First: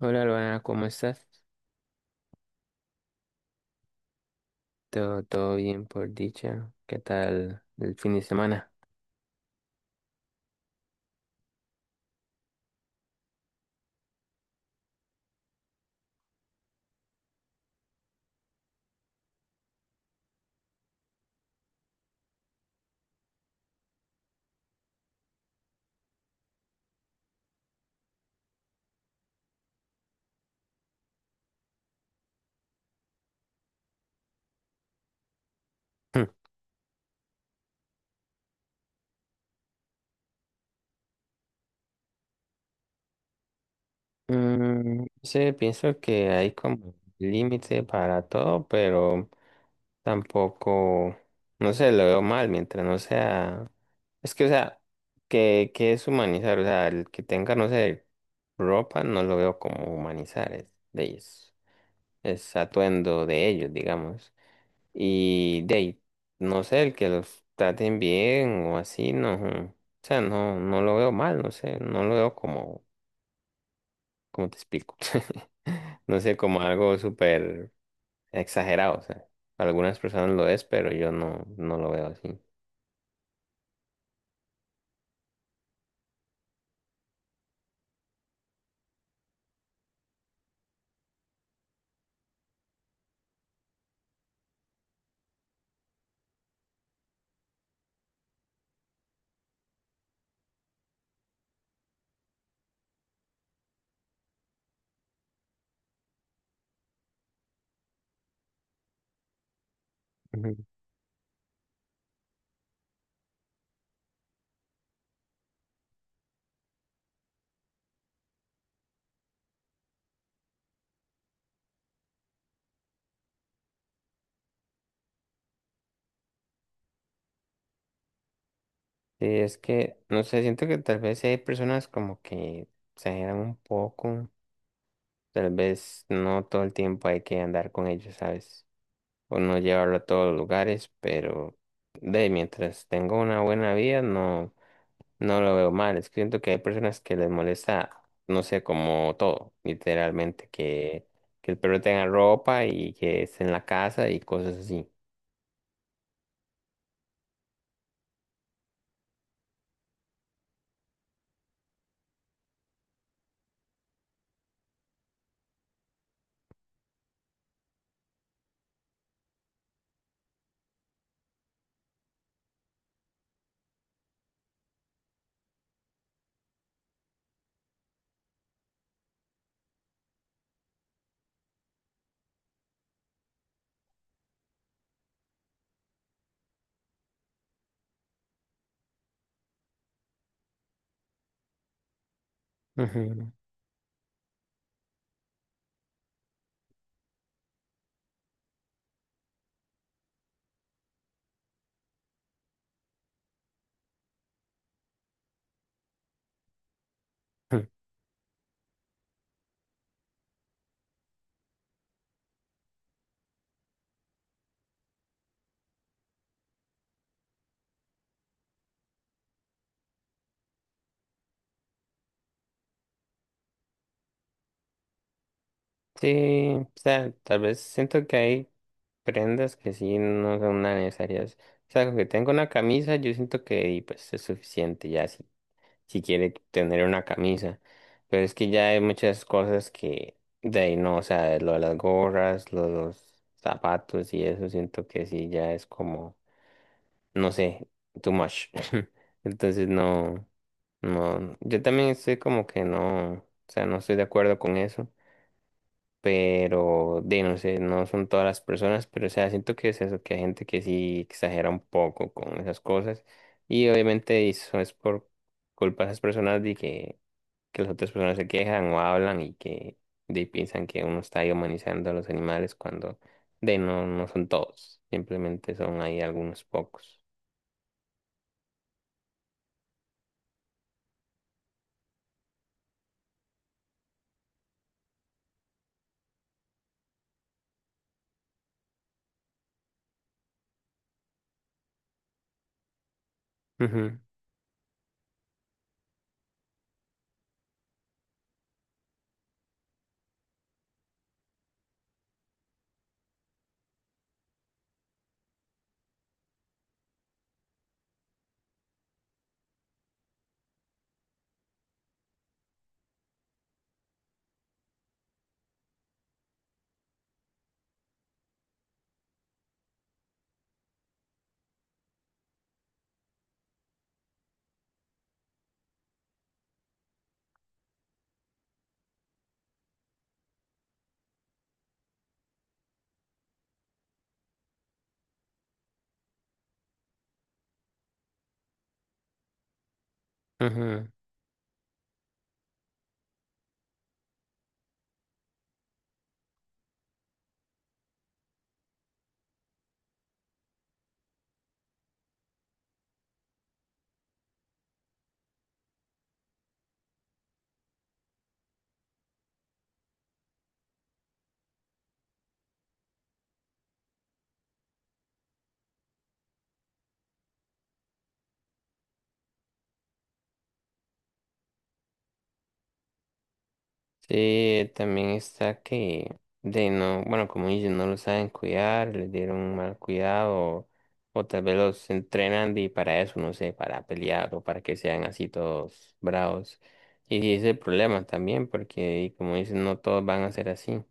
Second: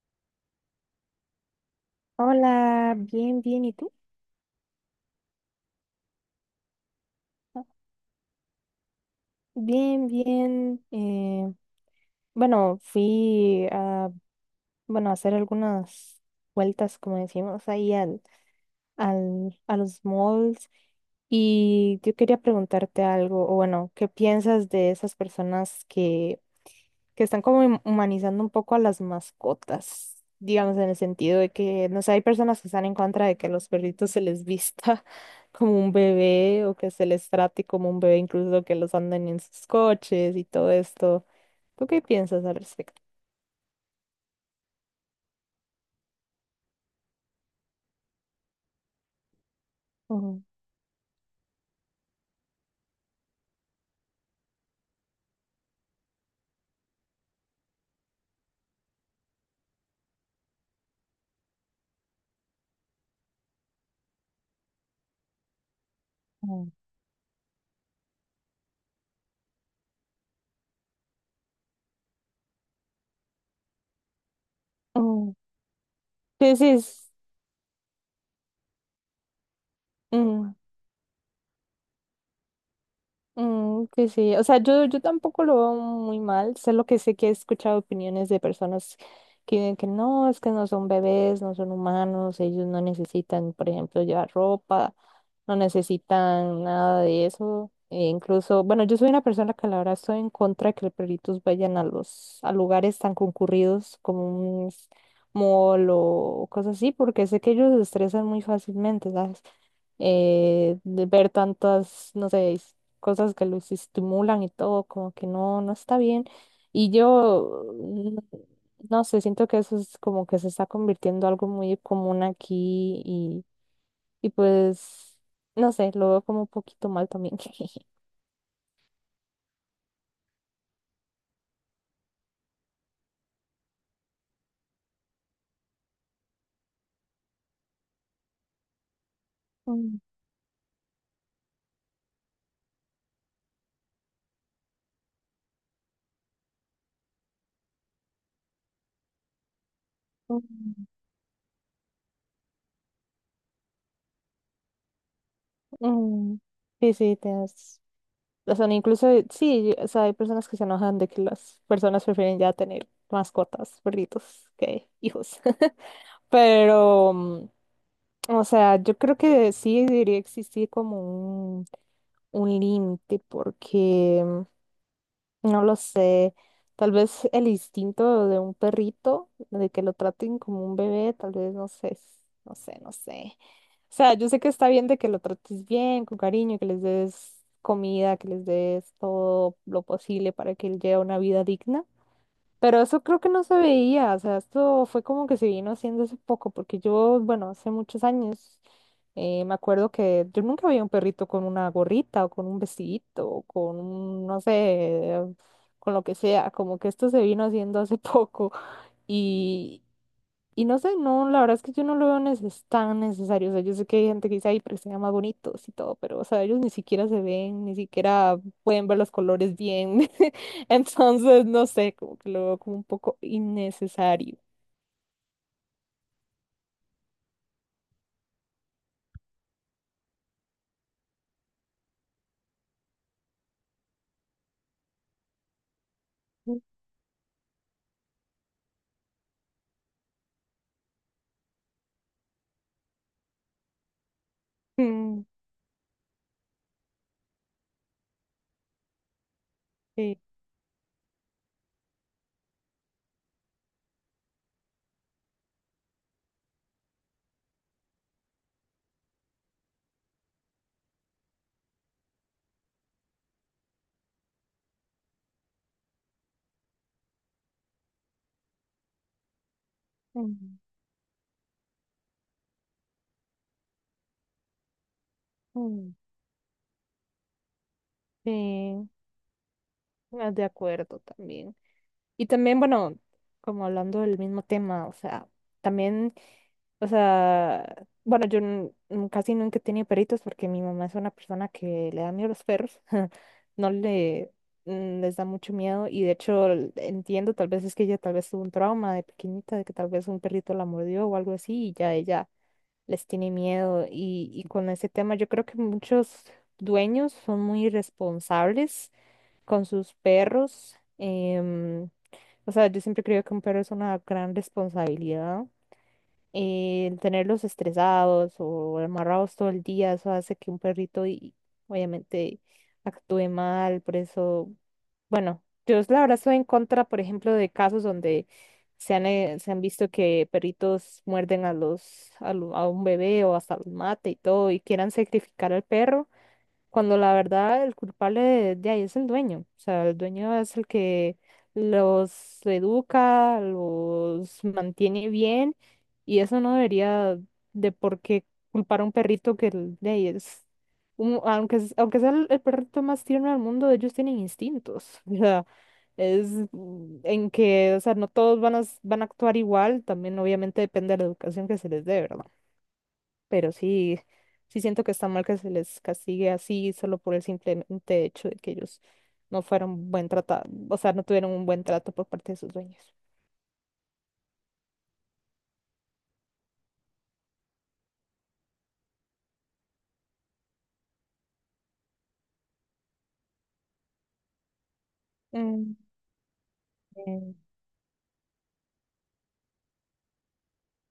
Hola, Luana, ¿cómo estás? Hola, bien, bien, ¿y tú? Todo bien por dicha. ¿Qué tal el fin de semana? Bien, bien. Bueno, fui a, bueno, a hacer algunas vueltas, como decimos, ahí al, a los malls. Y yo quería preguntarte algo, o bueno, ¿qué piensas de esas personas que están como humanizando un poco a las mascotas, digamos, en el sentido de que, no sé, hay personas que están en contra de que a los perritos se les vista como un bebé o que se les trate como un bebé, incluso que los anden en sus coches y todo esto? ¿Tú qué piensas al respecto? Hmm. Sí, pienso que hay como límite para todo, pero Mm, tampoco, no sé, lo veo mal mientras no sea, es que, o sea, que es humanizar, o sea, el que tenga, no sé, ropa, no lo veo como humanizar, es de ellos, es atuendo de ellos, digamos. Y de ahí, no mm, sé, el que los traten bien o así, no. O sea, no lo veo mal, no sé, no lo veo como, como te explico. mm. No sé, Sí, como sí. algo súper exagerado, o sea, para algunas personas lo Mm. es, pero yo no lo veo así. Mm, que sí, o sea, yo tampoco lo veo muy mal, solo que sé que he escuchado opiniones de personas que dicen que no, es que no son bebés, no son humanos, ellos no necesitan, por ejemplo, llevar ropa, no necesitan nada de eso. E incluso, bueno, yo soy una persona que la verdad estoy en contra de que los perritos vayan a los, a lugares tan concurridos como un mall o cosas así, porque sé que ellos se estresan muy fácilmente, ¿sabes? Ujú. De ver tantas, no sé, cosas que los estimulan y todo, como que no, no está bien. Y yo, mm, no sé, siento que eso es como que se está convirtiendo algo muy común aquí y pues, no sé, lo veo como un poquito mal también. Sí, es que, no sé, siento que tal vez hay personas como que exageran un poco, tal vez no todo el tiempo hay que andar con ellos, ¿sabes? O no llevarlo Mm, a todos los lugares, pero de mientras tengo una buena vida, no lo veo mal. Es que siento que hay personas que les molesta, no sé, como todo, literalmente, mm. Que el perro tenga ropa y que esté en la casa y cosas así. Mm, sí, sí, tienes, o sea, incluso, sí, o sea, hay personas que se enojan de que las personas prefieren ya tener mascotas, perritos, que hijos. Pero, mm, o sea, yo creo que sí debería existir como un, un límite, porque mm, no lo sé. Tal vez el instinto de un perrito, de que lo traten como un bebé, tal vez no sé, no sé, no sé. O sea, yo sé que está bien de que lo trates bien, con cariño, que les des comida, que les des todo lo posible para que él lleve una vida digna. Pero eso creo que Ujú. no se veía, o sea, esto fue como que se vino haciendo hace poco, porque yo, bueno, hace muchos años, me acuerdo que yo nunca veía un perrito con una gorrita o con un vestidito o con, un, no sé, con lo que sea, como que esto se vino haciendo hace poco. y y no sé, no, la verdad es que yo no lo veo tan necesario. O sea, yo sé que hay gente que dice, ay, pero se ven más bonitos y todo, pero, o sea, ellos ni siquiera se ven, ni siquiera pueden ver los colores bien. Entonces, no sé, como que lo veo como un poco innecesario. Sí, o sea, tal vez siento que hay prendas que sí no son tan necesarias. O sea, con que tengo una camisa, yo siento que y, pues es suficiente, ya si si quiere tener una camisa. Pero es que ya hay muchas cosas que de ahí no, o sea, lo de las gorras, lo de los zapatos y eso, siento que Mm. sí, ya es como, no sé, too much. Entonces Sí, no, yo también estoy como que no, o sea, no estoy de acuerdo con eso. Pero, de no sé, no son todas las personas, pero o sea, siento que es eso, que hay gente que sí exagera un poco con esas cosas. Y obviamente eso es por culpa de esas personas de que las otras personas se quejan o hablan y que de, mm, piensan que uno está ahí humanizando a los animales cuando de no, no son todos, simplemente son mm, ahí algunos pocos. sí, ah, de acuerdo también. Y también, bueno, como hablando del mismo tema, o sea, también, o sea, bueno, yo casi nunca he tenido perritos porque mi mamá es una persona que le da miedo a los perros, no le mm, les da mucho miedo. Y de hecho entiendo, tal vez es que ella tal vez tuvo un trauma de pequeñita, de que tal vez un perrito la mordió o algo así y ya ella les tiene miedo. Y, y con ese tema yo creo que muchos dueños son muy irresponsables con sus perros. O sea, yo siempre creo que un perro es una gran responsabilidad. El tenerlos estresados o amarrados todo el día, eso hace que un perrito y, obviamente, actúe mal. Por eso, bueno, yo la verdad estoy en contra, por ejemplo, de casos donde se han visto que perritos muerden a los, a, a un bebé o hasta los mate y todo y quieran sacrificar al perro cuando la verdad el culpable de ahí es el dueño. O sea, el dueño es Ujú, el ujú. que los educa, los mantiene bien, y eso no debería de por qué culpar a un perrito que de ahí es, aunque, aunque sea el perrito más tierno del mundo, ellos tienen instintos. O sea, es mm, en que, o sea, no todos van a, van a actuar igual, también obviamente depende de la educación que se les dé, ¿verdad? Pero sí, sí siento que está mal que se les castigue así solo por el simplemente hecho de que ellos no fueron buen tratado, o sea, no tuvieron un buen trato por parte de sus dueños. Sí, también está que de no, bueno, como dicen, no los saben cuidar, les dieron un mal cuidado o tal vez los entrenan y para eso, no sé, para pelear o para que sean así Mm, todos bravos. Y eh, ese es el problema también, porque y como dicen, no todos van a ser así.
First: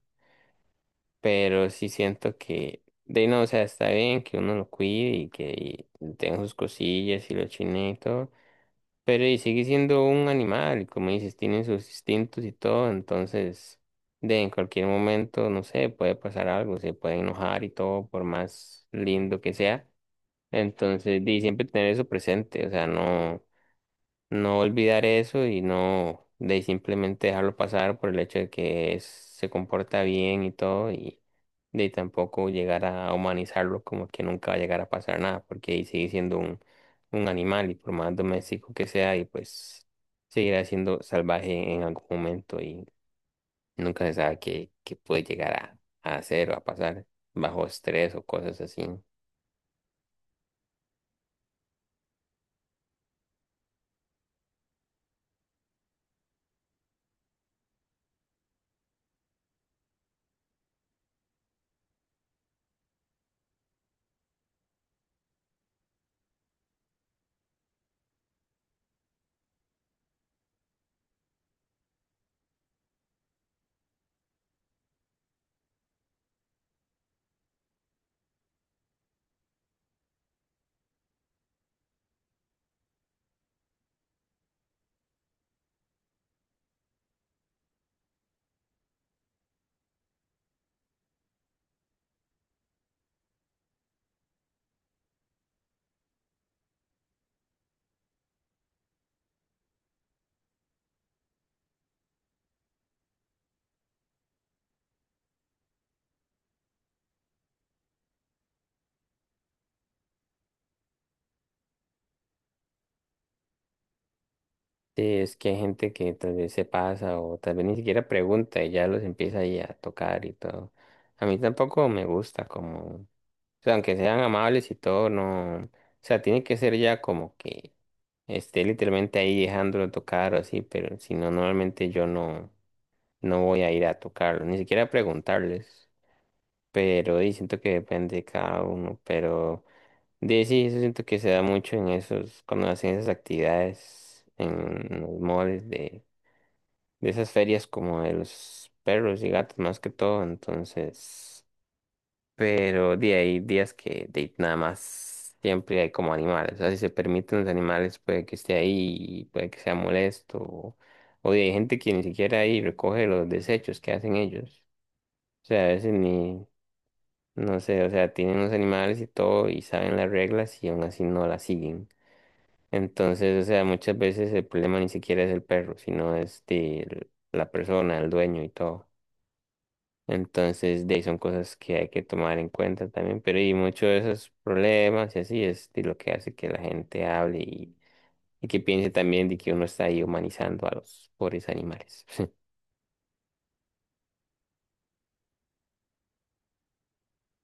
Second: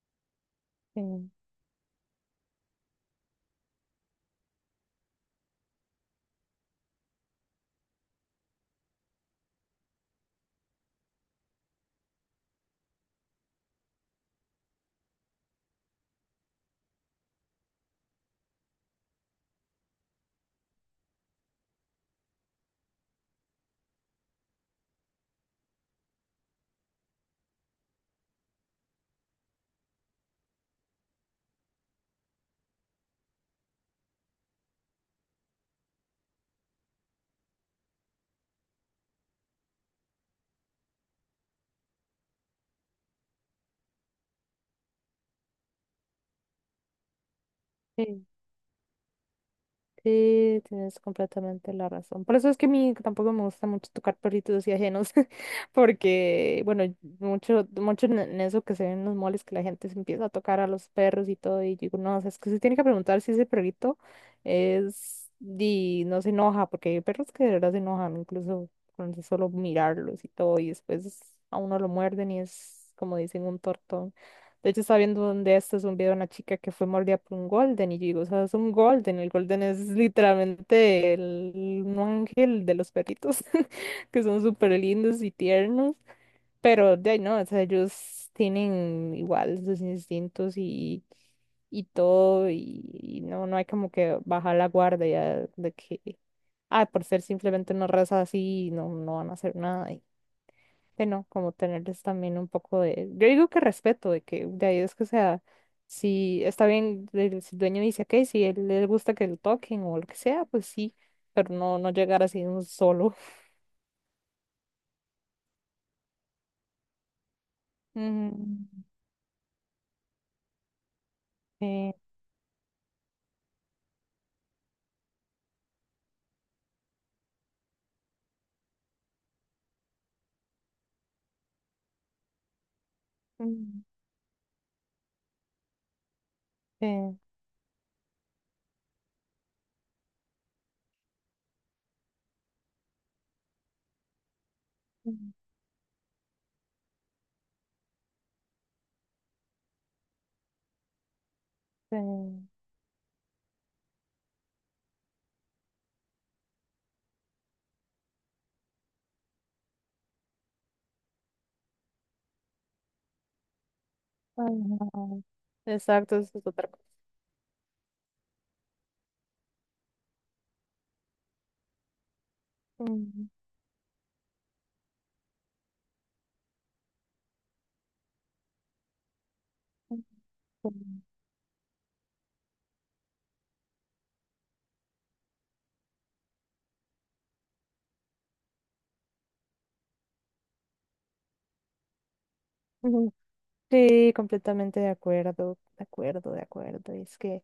eh, Pero sí siento que, de ahí no, o sea, está bien que uno lo cuide y que tenga sus cosillas y lo chine y todo, pero y sigue siendo un animal, y como dices, tiene sus instintos y todo, entonces, de en cualquier momento, no sé, puede pasar algo, se puede enojar y todo, por más lindo que sea, entonces, de siempre tener eso presente, o sea, no no olvidar eso y no de simplemente dejarlo pasar por el hecho de que se comporta bien y todo y de tampoco llegar a humanizarlo como que nunca va a llegar a pasar nada porque ahí sigue siendo un animal y por más doméstico que sea y pues seguirá siendo salvaje en algún momento y nunca se sabe qué puede llegar a hacer o a pasar bajo estrés eh, o cosas así. sí, tienes completamente la razón. Por eso es que a mí tampoco me gusta mucho tocar perritos y ajenos, porque, bueno, mucho, mucho en eso que se ven en los moles, que la gente se empieza a tocar a los perros y todo, y yo digo, no, o sea, es que se tiene que preguntar si ese perrito es, y no se enoja, porque hay perros que de verdad se enojan, incluso con solo mirarlos y todo, y después a uno lo muerden y es, como dicen, un tortón. De hecho, estaba viendo donde esto es un video de una chica que fue mordida por un golden y yo digo, o sea, es un golden. El golden es literalmente el, un ángel de los perritos, que son súper lindos y tiernos, pero de ahí no, o sea, ellos tienen igual sus instintos y todo y no, no hay como que bajar la guardia de que, ah, por ser simplemente una raza así, no, no van a hacer nada, de no como tenerles también un poco de, yo digo que respeto, de que de ahí es que o sea, si está bien, el, si el dueño dice, ok, si él le gusta que lo toquen o lo que sea, pues sí, pero no, no llegar así de un solo. Sí, es que hay gente que tal vez se pasa o tal vez ni siquiera pregunta Mm, y ya los empieza ahí a tocar y todo. A mí tampoco sí, me gusta como, o sea, aunque sean amables y todo, no, o sea, tiene que ser ya como que esté literalmente ahí dejándolo tocar o así, pero si no, normalmente yo no voy a mm, ir a tocarlo, ni siquiera a preguntarles, sí, pero y siento que depende de cada uno, pero de sí, eso siento que se da mucho en esos, cuando hacen esas actividades en los mm, moles de esas ferias como de los perros y gatos más que todo, entonces, sí. pero de ahí días que de, ahí nada más siempre hay como animales, o sea, si se permiten los animales puede que esté ahí, puede que sea molesto, o de ahí hay gente que ni siquiera ahí recoge los desechos que hacen Ay, ellos, no. o sea, a veces Exacto, eso ni, es otra cosa. no sé, o sea, tienen los animales y todo y saben las reglas y aún así no las siguen. Mm, Entonces, o sea, muchas veces el problema ni siquiera es el perro, sino es de la persona, el dueño y todo. mm, Entonces, de mm. ahí son cosas que hay que tomar en cuenta también, pero y muchos de esos problemas y así es de lo que hace que la gente hable y que piense también de que uno está ahí humanizando a los pobres animales. Mm. Sí, completamente de acuerdo, de acuerdo, de acuerdo. Es que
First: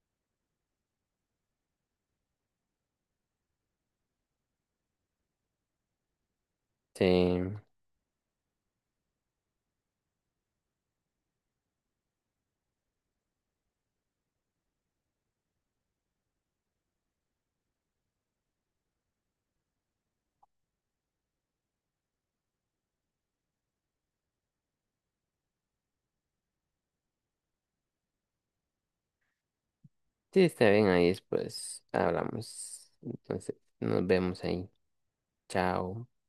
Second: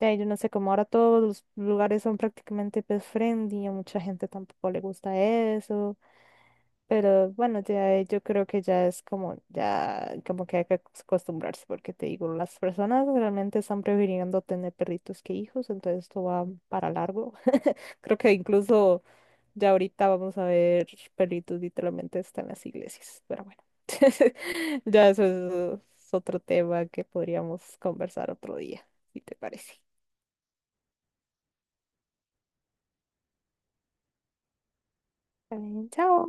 ya, yo no sé, como ahora todos los lugares son prácticamente pet friendly, a mucha gente tampoco le gusta eso, pero Sí, bueno, ya yo creo que ya es como, ya como que hay que acostumbrarse, porque te digo, las personas realmente están prefiriendo tener perritos que hijos, entonces esto va para largo. Creo que incluso ya ahorita vamos a ver perritos literalmente hasta en las iglesias, pero bueno, ya eso es otro tema que podríamos conversar otro día, si te parece. sí, está bien, ahí después hablamos. Entonces, nos vemos ahí. Está bien, Chao. chao.